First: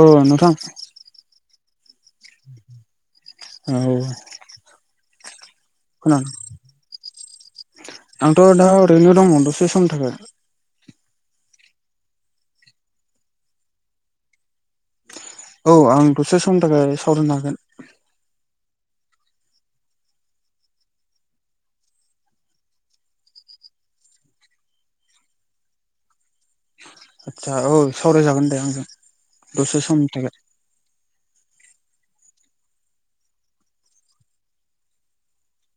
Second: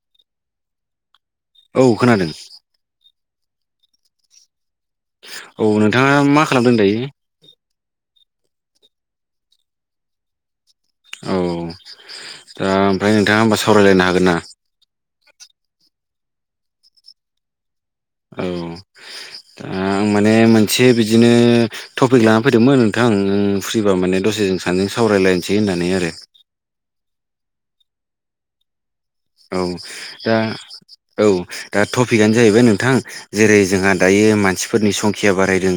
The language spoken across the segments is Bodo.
औ नोंथां। औ खोनादों। औ। औ नोंथाङा खोनादों मा खालामदों दायो? आंथ' दा ओरैनो दं दसे समनि थाखाय। औ दा ओमफ्राय नोंथाङा होमबा सावरायलायनो हागोन ना? औ आं दसे समनि थाखाय सावरायनो हागोन। औ दा आं माने मोनसे बिदिनो टपिक लाना फैदोंमोन नोंथां उम फ्रिबा माने दसेजों सानैजों सावरायलायसै होननानै आरो। आदसा औ सावरायजागोन दे आंजों। औ दसे समनि थाखाय दा औ दा टपिकआनो जाहैबाय नोंथां जेरै जोंहा दायो मानसिफोरनि संखिया बारायदों।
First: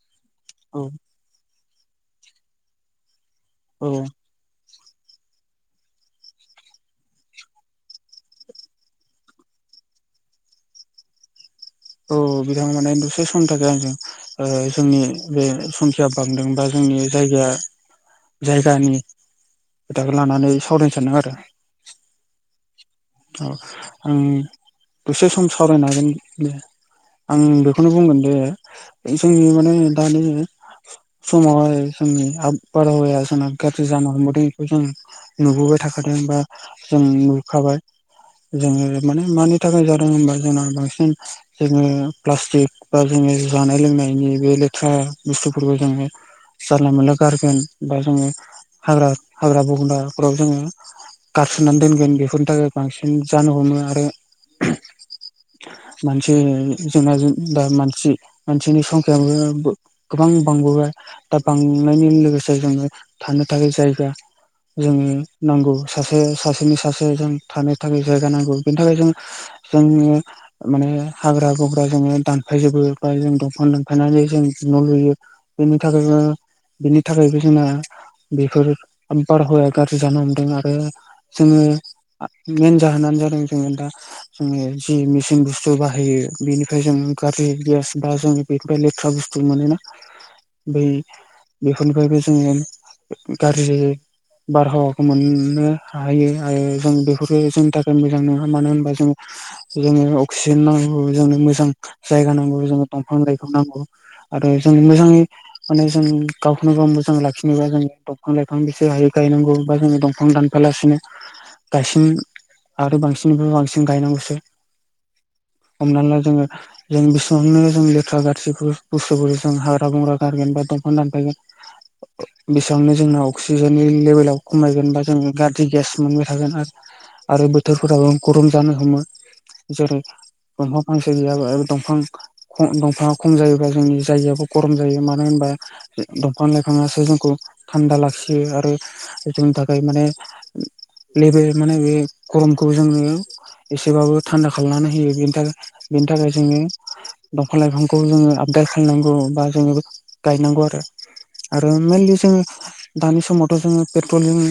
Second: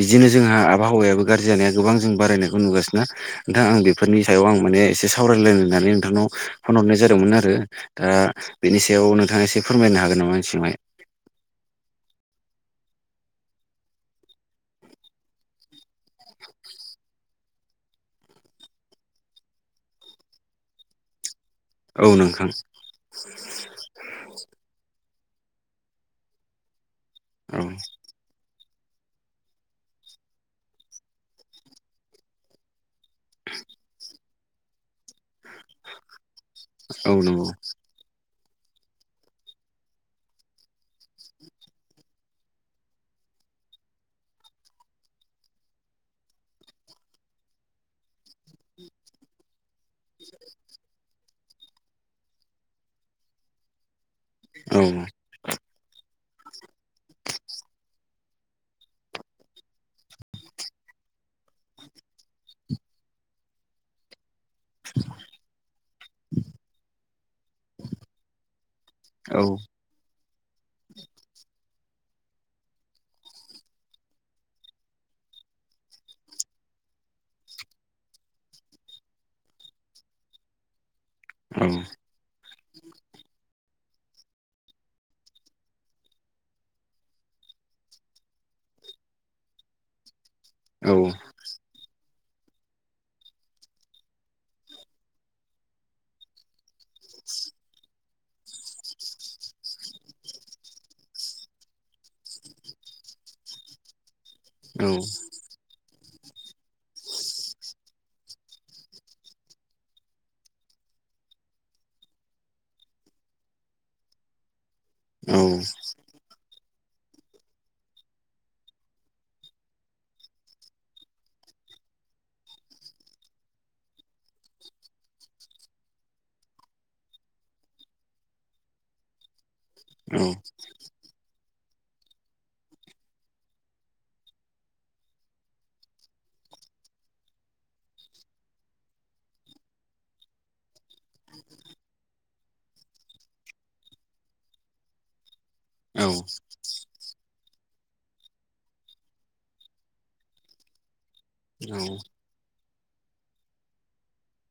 बिदिनो जोंहा औ आबहावायाबो गाज्रि जानाया गोबां जों बारायनायखौ नुगासिनोना। नोंथां आं औ बेफोरनि सायाव आं माने एसे सावरायलायनानै नोंथांनाव फन हरनाय जादोंमोन आरो। दा बेनि सायाव नोंथाङा एसे फोरमायनो हागोन नामा आंनि सिगाङावहाय? औ बिथाङा माने दसे समनि थाखाय आंजों ओ जोंनि बे संखिया बांदों बा जोंनि जायगाया जायगानि खोथाखो लानानै सावरायनो सानदों आरो। औ नोंथां। औ आं दसे सम सावरायनो हागोन दे। आं औ बेखौनो बुंगोन दे जोंनि माने दानि समावहाय जोंनि आब बारहावाया दा जोंना गाज्रि जानो हमबोदों बेखौ जों नुबोबाय थाखादों बा जों औ नंगौ नुखाबाय। जोङो माने मानि थाखाय जादों होनबा जोंना बांसिन जोङो प्लास्टिक बा जोङो जानाय लोंनायनि बे लेथ्रा बुस्थुफोरखौ जोङो जारला मोनला गारगोन बा जोङो हाग्रा हाग्रा बंग्रा न'फ्राव जोङो गारसोनानै दोनगोन बेफोरनि थाखाय बांसिन जानो हमो आरो औ। मानसि जोंना दा मानसि मानसिनि संखियाबो गोबां बांबोबाय दा बांनायनि लोगोसे जोङो थानो थाखाय जायगा जोंङो नांगौ सासे सासेनि सासे जों थानो थाखाय जायगा नांगौ। बेनि थाखाय जों औ जोनि माने हाग्रा गंग्रा जोङो दानफायजोबो बा जों दंफां दानफायनानै जों न' लुयो। बेनि थाखायबो बेनि थाखायबो जोंना। बेफोर बारहावाया गाज्रि जानो हमदों आरो औ जोङो। मेन जाहोनानो जादों जोङो दा। जोङो जि मिसिन बुस्थु बाहायो बेनिफ्राय जों गारजि गेस बा जों। बेनिफ्राय लेथ्रा बुस्थु मोनोना बै। औ बेफोरनिफ्रायबो जोङो गाज्रि बारहावाखौ मोननो हायो आरो जों बेफोरो जोंनि थाखाय मोजांनोङा मानो होनबा जोङो जोंनो अक्सिजेन नांगौ जोंनो मोजां जायगा नांगौ जोंनो दंफां लाइफां नांगौ। आरो जों औ मोजाङै माने जों गावखौनो गाव मोजां लाखिनोबा जों दंफां लाइफां बिसे हायो गायनांगौ बा जो दंफां दान फायालासिनो गायसिन आरो बांसिननिफ्राय बांसिन गायनांगौसो। औ। हमना ला जोङो। जों बेसेबांनो जों लेथ्रा गारजि बुस्थुफोरखौ जों हाग्रा बंग्रा गारगोन बा दंफां दानफायगोन बेसेबांनो जोंना अक्सिजेननि लेभेलाव खमायगोनबा जों गाज्रि गेस मोनगोन। हागोन आरो बोथोरफोराबो गरम जानो हमो जेरै औ दंफां फांसे गैयाबा ओ दंफां दंफाङा खम जायोबा जोंनि जायगायाबो गरम जायो मानो होनबा दंफां लाइफाङासो जोंखौ थान्दा लाखियो आरो जोंनि थाखाय माने लेबेल माने बे गरमखौ जोङो एसेबाबो थान्दा खालामनानै होयो बेनि थाखाय बेनि थाखाय जोंनो दंफां लाइफांखौ जोङो आबदाल खालामनांगौ बा जोङो गायनांगौ आरो आरो मेनलि जोङो दानि समावथ' जोङो पेट्रलिं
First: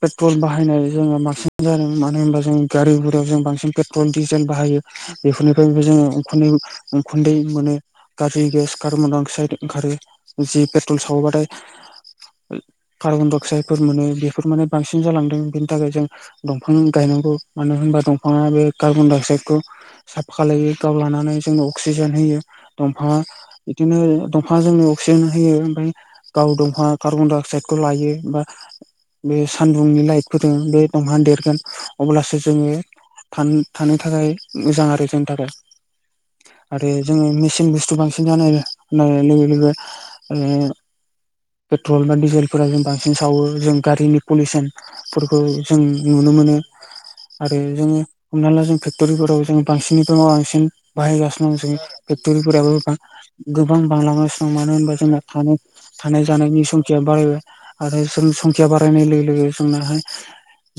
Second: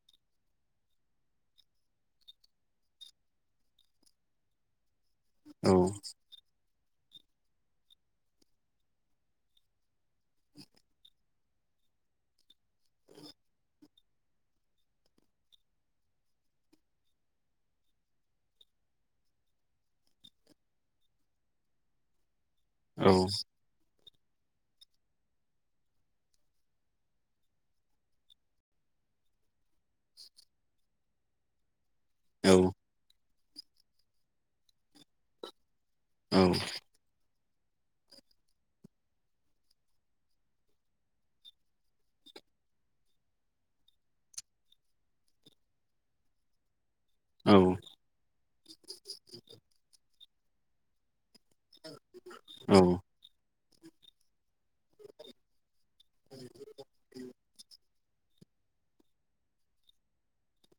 पेट्रल बाहायनाय जोङो बांसिन जादों मानो होनबा जों गारि गुरायाव जों बांसिन पेट्रल डिजेल बाहायो बेफोरनिफ्रायबो जोङो उखुन्दै उखुन्दै मोनो गाज्रि गेस कार्बन डाइ अक्साइड ओंखारो जि पेट्रल सावोबाथाय कार्बन डाइ अक्साइडफोर मोनो बेफोर माने बांसिन जालांदों बेनि थाखाय जों दंफां गायनांगौ मानो होनबा दंफाङा बे कार्बन डाइ अक्साइदखौ साफा खालायो गाव लानानै जोंनो अक्सिजेन होयो दंफांआ बिदिनो दंफांआ जोंनो अक्सिजेन होयो ओमफ्राय गाव दंफांआ कार्बन डाइ अक्साइदखौ लायो बा बे सानदुंनि लाइटफोरजों बे दंफाङा देरगोन अब्लासो जोंनि थान थानो थाखाय मोजां आरो जोंनि थाखाय औ आरो जोङो मेसिन बुस्थु बांसिन जानाय होननाय लोगो लोगो ओ पेट्रल बा डिजेलफोरा जों बांसिन सावो जों गारिनि पलिउसनफोरखौ जों नुनो मोनो आरो जोङो हमना ला जों फेक्टरिफोराव जों बांसिननिफ्राय बांसिन बाहायगासिनो दं जों फेक्ट'रिफोराबो बां गोबां बांलांगासिनो दं मानो होनबा जोंना थानो थानाय जानायनि संखिया बारायबाय आरो जों संखिया बारायनाय लोगो लोगो जोंनाहाय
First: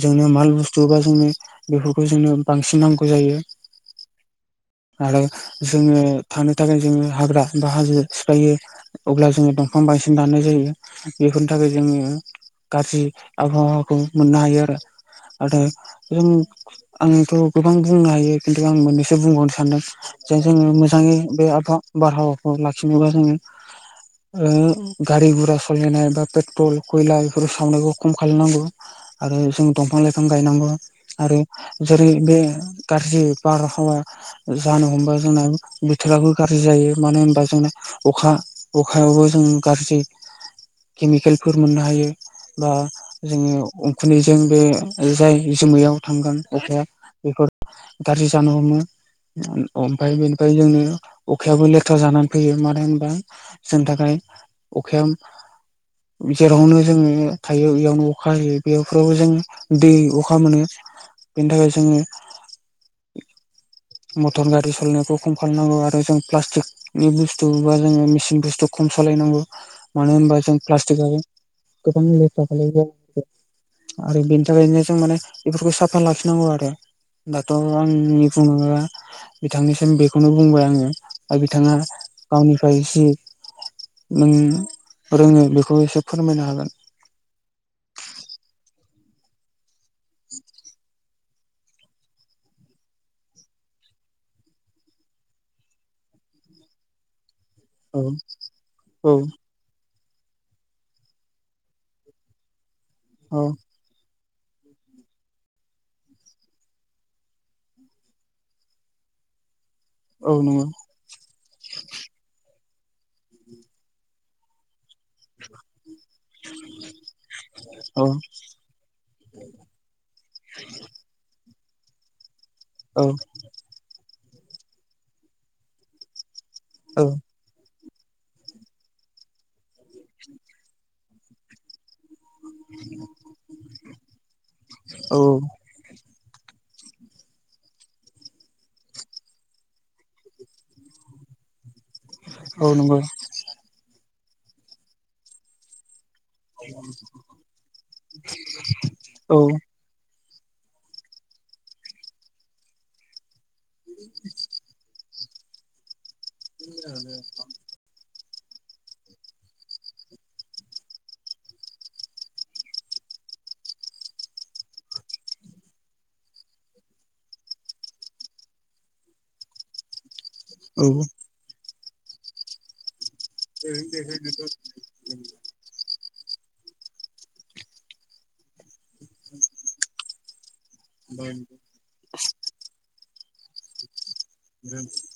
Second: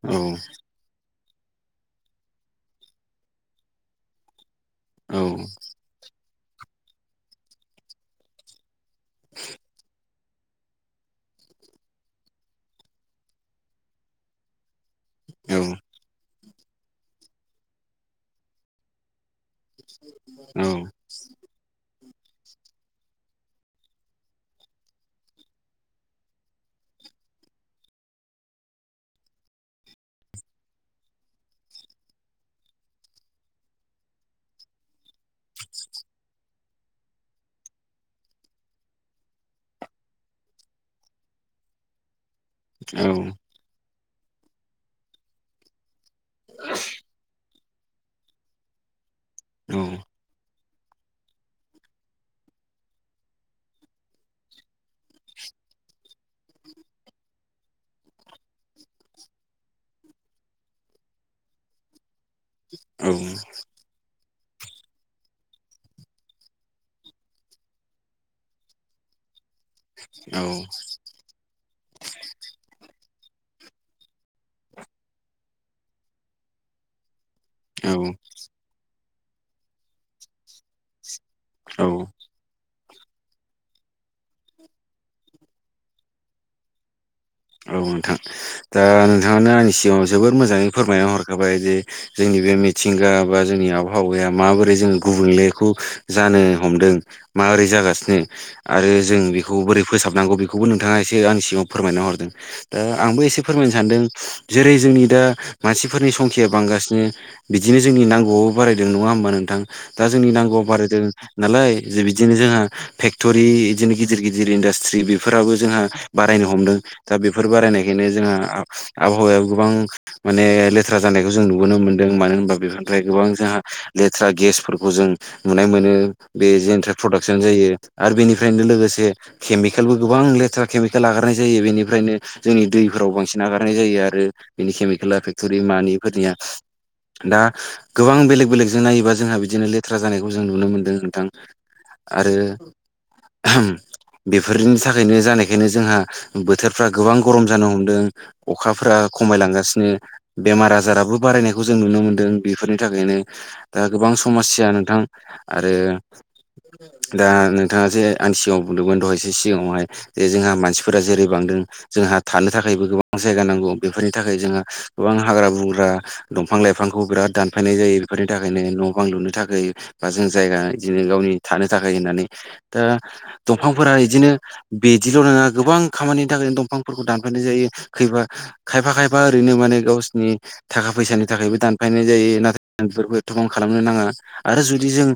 जोंनि मानल बुस थु बा जोंनो बेफोरखौ जोंनो बांसिन नांगौ जायो आरो जोङो थानो थाखाय जोङो हाग्रा बा हाजो सिफायो अब्ला जोङो दंफां बांसिन दानाय जायो बेफोरनि थाखाय जोङो गाज्रि आबहावाखौ मोननो हायो आरो नाथाय जों आङोथ' गोबां बुंनो हायो खिन्थु आं मोननैसो बुंबावनि सानदों जाय जोङो मोजाङै बे आबहावा बारहावाखौ लाखिनोबा जोङो ओ गारि गुरा सालायनाय बा पेट्रल खयला बेफोर सावनायखौ खम खालामनांगौ आरो जों दंफां लाइफां गायनांगौ। आरो जेरै बे गाज्रि बारहावा जानो हमबा जोंना बोथोराबो गाज्रि जायो मानो होनबा जोंना अखा अखायावबो जों गाज्रि केमिकेलफोर मोननो हायो। बा औ जोङो उखुन्दैजों बे जाय जोमैयाव थांगोन अखाया बेफोर गाज्रि जानो हमो औ अमफाय बेनि फ्राय जोंनो अखायाबो लेथ्रा जानानै फैयो मानो होनबा जोंनि थाखाय अखायाव जेरावनो जोङो नुयो थायो बेयावनो अखा होयो बेवफ्रावबो जोङो दै अखा मोनो बेनि थाखाय जोङो औ। मटर गारि सालायनायखौ खम खालामनांगौ आरो जों प्लास्टिक नि बुस्थु बा जोङो मेचिन बुस्थु खम सालायनांगौ मानो औ होनबा जों प्लास्टिक आरो गोबां लेथ्रा खालायो आरो बेनि थाखायनो जों माने बेफोरखौ साफा लाखिनांगौ आरो। दाथ' औ आंनि बुङोब्ला बिथांनिसिम बेखौनो बुंबाय आङो। दा बिथाङा औ गावनिफ्राय जि नों रोङो बेखौ एसे फोरमायनो हागोन। औ नोंथां दा नोंथाङानो आंनि सिगाङाव जोबोद मोजाङै फोरमायना हरखाबाय जे जोंनि बे मिथिंगा बा जोंनि आबहावाया माबोरै जों गुबुंलेखौ जानो हमदों मारै औ जागासिनो आरो औ जों बेखौ बोरै फोसाबनांगौ बेखौबो नोंथाङा एसे आंनि सिगांङाव फोरमायना हरदों। दा आंबो औ एसे फोरमायनो सानदों जेरै जोंनि दा मानसिफोरनि संखिया बांगासिनो बिदिनो जोंनि नांगौआबो बारायदों नङा होमबा नोंथां दा जोंनि औ नांगौआ नंगौ बारायदों नालाय जे बिदिनो जोंहा फेक्ट'रि बिदिनो गिदिर गिदिर इन्डास्ट्रि बे फोराबो जोंहा बारायनो हमदों दा बेफोर औ बारायनायखायनो जोंहा ओ आबहावायाव गोबां माने लेथ्रा जानायखौ जों नुुबोनो मोनदों मानो होनबा बेफोर ओमफ्राय गोबां औ जोंहा लेथ्रा गेसफोरखौ जों नुनाय मोनो बे जेन औ प्रडाक्सन जायो आरो बेनिफ्रायनो लोगोसे केमिकेलबो गोबां लेथ्रा केमिकेल आगारनाय जायो बेनि ओफ्रायनो जोंनि दैफोराव बांसिन नगारनाय जायो आरो बिनि औ केमिकेला फेक्ट'रि मानिफोरनिया दा गोबां बेलेग बेलेगजों नायोबा जोंहा बिदिनो लेथ्रा जानायखौ जों नुनो मोन्दों नोंथां। आरो औ नंगौ आहाम बेफोरनि थाखायनो जानायखायनो जोंहा बो बोथोरफ्रा गोबां गरम जानो हमदों अखाफोरा औ खमायलांगासिनो बेमार आजाराबो बारायनायखौ जों नुनो मोनदों बेफोरनि थाखायनो दा गोबां समस्या नोंथां। आरो दा नो नोंथाङा जे आं सिगाङाव बुंदोंमोन दहायसो सिगाङावहाय जे जोंहा मानसिफोरा जेरै दों जोंहा थानो थाखायबो गोबां जायगा नांगौ बेफोरनि थाखाय जोंहा गोबां हाग्रा बंग्रा दंफां लाइफांखौ बिराद दानफायनाय जायो बेफोरनि थाखायनो न' बां लुनो थाखाय बा जों जायगा औ बिदिनो गावनि थानो थाखाय होननानै दा दंफांफोरा इदिनो बिदिल' नङा गोबां खामानिनि थाखायनो दंफांफोरखौ दानफायनाय जायो खैफा खायफा खायफा ओरैनो माने गावसिनि थाखा फैसानि थाखायबो दानफायनाय जायो नाथाय बेफोरखौ एथ'गाम खालामनो नाङा। आरो जुदि जों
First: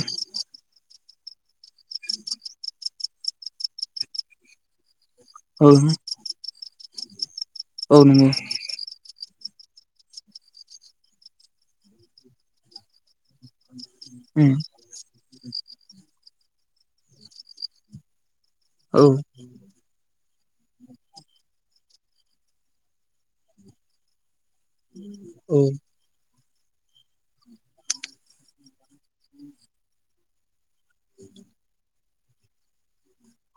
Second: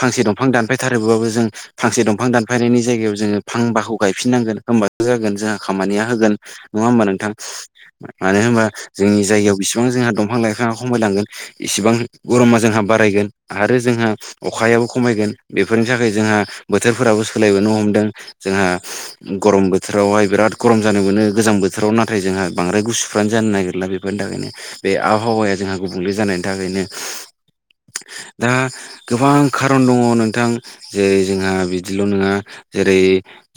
फांसे दं दंफां दानफायथारोबाबो जों फांसे दंफां दानफायनायनि जायगायाव जोंङो फांबाखौ गायफिन नांगोन होमबा जागोन जोंहा औ खामानिया होगोन नङा होमबा नोंथां औ नंगौ मानो होनबा जोंनि जायगायाव बिसिबां जोंहा दंफां लाइफाङा खमायलांगोन इसिबां गरमा जोंहा बारायगोन। आरो जोंहा उम अखायाबो खमायगोन। बेफोरनि थाखाय जोंहा बोथोरफोराबो सोलायबोनो हमदों जोंहा औ। गरमबो बोथोरावहाय बिराद गरम जानो मोनो गोजां बोथोराव नाथाय जोंहा बांद्राय गुसुफ्रानो जानो नागिरला बेफोरनि थाखायनो बे आबहावाया औ जोंहा गुबुंले जानायनि थाखायनो दा गोबां खारन दङ नोंथां जेरै जोंहा बिदिल' नङा जेरै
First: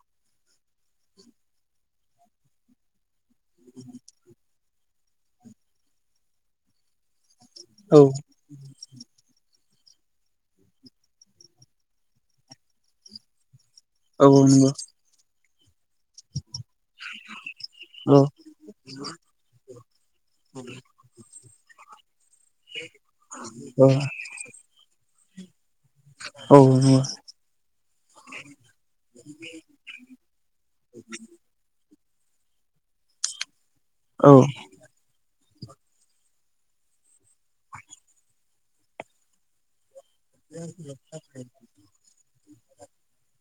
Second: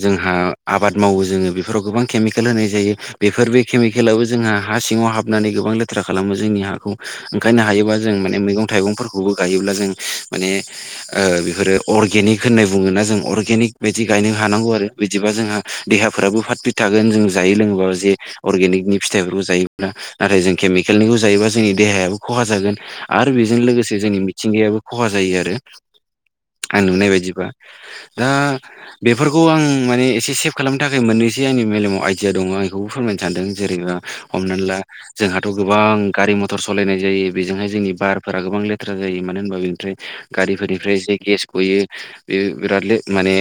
जोंहा आबाद मावो जोङो बेफोराव गोबां केमिकेल होनाय जायो। बेफोर बे केमिकेलाबो जोंहा हा सिङाव हाबनानै गोबां लेथ्रा खालामो जोंनि हाखौ ओंखायनो हायोबा औ जों माने मैगं-थाइगंफोरखौ बेखौबो गायोब्ला जों माने ओ बेफोरो अर्गेनिक होननाय बुङोना जों अर्गेनिक बिदि औ गायनो हानांगौ नंगौ आरो बिदिबा जोंहा देहाफ्राबो फारफिट थागोन जों जायो लोङोबा जे औ अर्गेनिकनि फिथाइफोरखौ जायोब्ला नाथाय जों केमिकेलनिखौ जायोब्लाा जोंनि देहायाबो खहा जागोन। आरो बेजों औ लोगोसे जोंनि मिथिंगायाबो खहा जायो आरो औ आं नंगौ नुनाय बायदिबा दा बेफोरखौ आं माने एसे सेफ खालामनो थाखाय मोननैसो आंनि मेलेमाव आइडिया दङ आं बेखौबो फोरमायनो सानदों जेरैबा औ हमनानै ला जोंहाथ' गोबां गारि मथर सालायनाय जायो बेजोंहाय जोंनि बारफोरा गोबां लेथ्रा जायो मानो होनबा बेनिफ्राय गारिफोरनिफ्राय जे गेस गयो बे बिराद ले माने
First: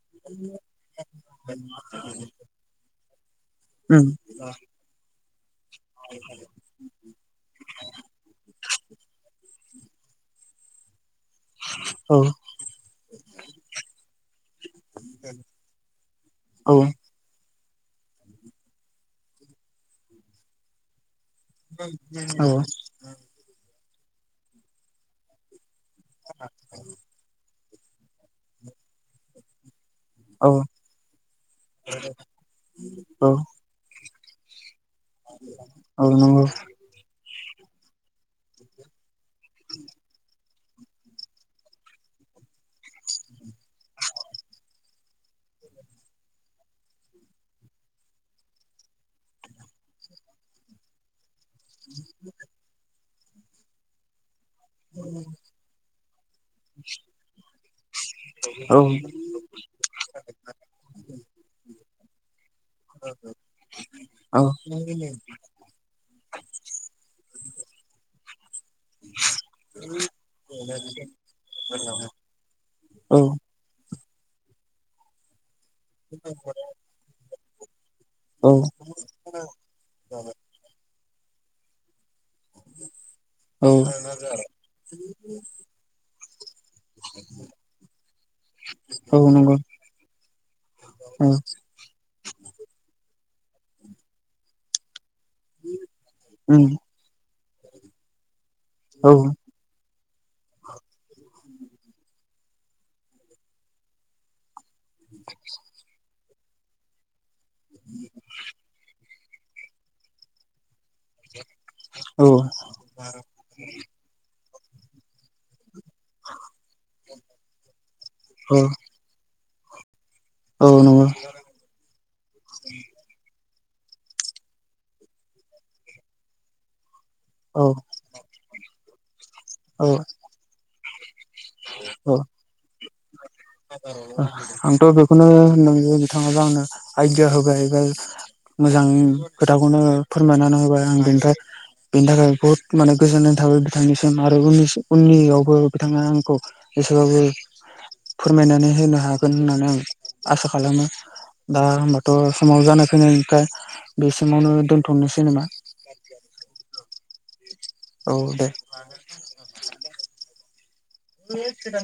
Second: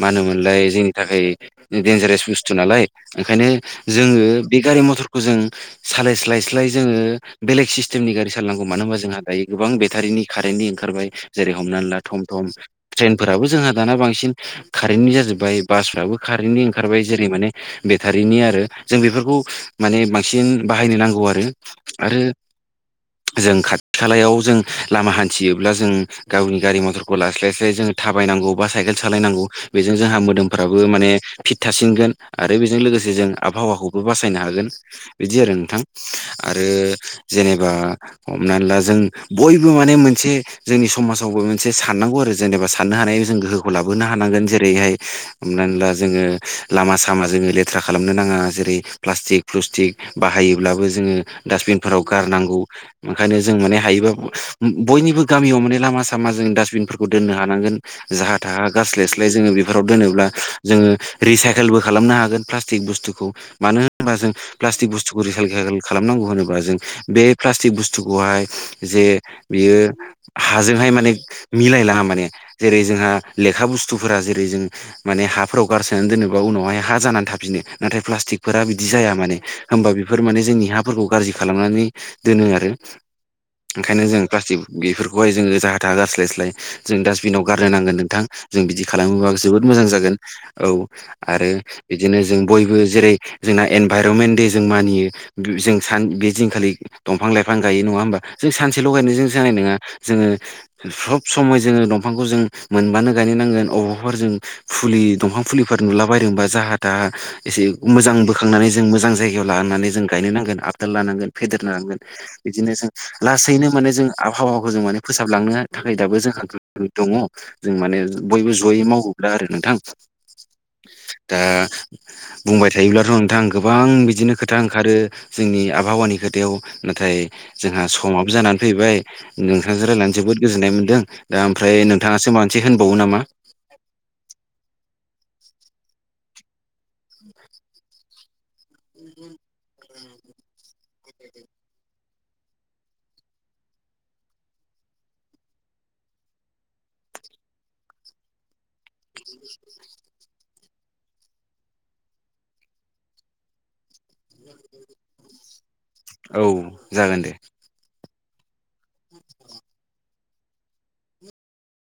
मा होनोमोनलाय जोंनि थाखाय दडेनजारेस बुस्थु नालाय ओंखायनो उम जोङो बे गारि मथरखौ जों सालाय स्लाय स्लाय जोङो बेलेग सिस्टेमनि गारि सालनांगौ मानो होनबा जोंहा दायो गोबां बेटारिनि कारेन्टनि ओंखारबाय जेरै हमनानै ला औ थम थम ट्रेनफोराबो जोंहा दाना बांसिन कारेन्टनि जाजोब्बाय बासफ्राबो खारेनन्टनि औ ओंखारबाय जेरै माने बेटारिनि आरो जों बेफोरखौ माने बांसिन बाहायनो नांगौ आरो आरो औ जों खाथि खालायाव जों लामा हान्थियोब्ला जों गावनि गारि मथरखौ लास्लाय लास्लाय जोङो थाबायनांगौ बा साइकेल सालायनांगौ बेजों जोंहा औ मोदोमफ्राबो माने फिट थासिनगोन आरो बेजों लोगोसे जों आबहावाखौबो बासायनो हागोन। बिदि आरो नोंथां औ नंगौ आरो जेनेबा हमनानै ला जों बयबो माने मोनसे जोंनि समाजावबो मोनसे साननांगौ आरो जेनेबा साननो हानाय जों गोहोखौ लाबोनो हानांगोन जेरैहाय होनब्ला जोङो लामा सामा जोङो लेथ्रा खालामनो नाङा जेरै प्लास्टिक प्लुस्टिक बाहायोब्लाबो जोङो डासटबिनफोराव गारनांगौ ओंखायनो जों माने हायोबा बयनिबो गामियाव माने लामा सामा जों डास्टबिनफोरखौ दोननो हानांगोन। जाहा थाहा औ उम गास्लायस्लाय जोङो बेफोराव दोनोब्ला जोङो रिसाइकेलबो खालामनो हागोन प्लास्टिक बुस्थुखौ मानो होनोबा जों प्लास्टिक बुस्थुखौ रिखालेल खालामनांगौ होनोब्ला जों बे प्लास्टिक बुस्थुखौहाय जे बियो हाजोंहाय माने मिलायलाङा माने जेरै जोंहा औ लेखा बुस्थुफोरा जेरै जों माने हाब हाफ्राव गारसोनानै दोनोबा उनावहाय हा जानानै थाफिनो नाथाय प्लास्टिकफोरा बिदि जाया माने होमबा बेफोर माने जोंनि हाफोरखौ गाज्रि खालामनानै दोनो आरो औ ओंखायनो जों औ प्लास्टिक बेफोरखौहाय जोङो जाहा था गस्लायस्लाय जों दासटबिनाव गारनो नांगोन नोंथां जों बिदि खालामोबा नंगौ जोबोद मोजां जागोन औ आरो बिदिनो जों बयबो जेरै जोंना एनभाइरनमेन्ट दे जों मानियो। जों सान बे दिनखालि दंफां-लाइफां गायो नङा होमबा जों सानसे लगायनाय जों जानाय नङा जोङो सब समय जोङो दंफांखौ जों मोनबानो गाय नांगोन अबावबफोरा जों फुलि दंफां फुलिफोर नुलाबायदोंबा जाहा था एसे मोजां बोखांनानै जों मोजां जायगायाव लानानै जों गायनो नांगोन आबदाल लानांगोन फेदेरनो नांगोन बिदिनो जों लासैनो माने जों आबहावाखौ जों माने फोसाबलांनो थाखाय दाबो जोंहा दङ। जों माने बयबो जयै मावबोरा आरो नोंथां दा बुंबाय थायोब्लाथ' नोंथां गोबां बिदिनो खोथा ओंखारो जोंनि आबहावानि खोथायाव नाथाय औ जोंहा समाबो जानानै फैबाय नोंथांजों औ रायलायनानै जोबोद गोजोननाय मोन्दों दा आमफ्राय औ नोंथाङासो माबा मोनसे होनबावो नामा [inaudible] आंथ' बेखौनो होन बिथाङाबा आंनो आइदिया होबाय एबा मोजां खोथाखौनो फोरमायनानै होबाय आं बेनिफ्राय बेनि थाखाय बहुत माने गोजोननाय थाबाय बिथांनिसिम आरो उनि- उननियावबो बिथाङा आंखौ एसेबाबो फोरमायनानै होनो हागोन होननानै आं आसा खालामो दा होमबाथ' समाव जानाय फैनायखाय बे समावनो दोनथ'नोसैनामा! औ जागोन दे। औ दे [inaudible]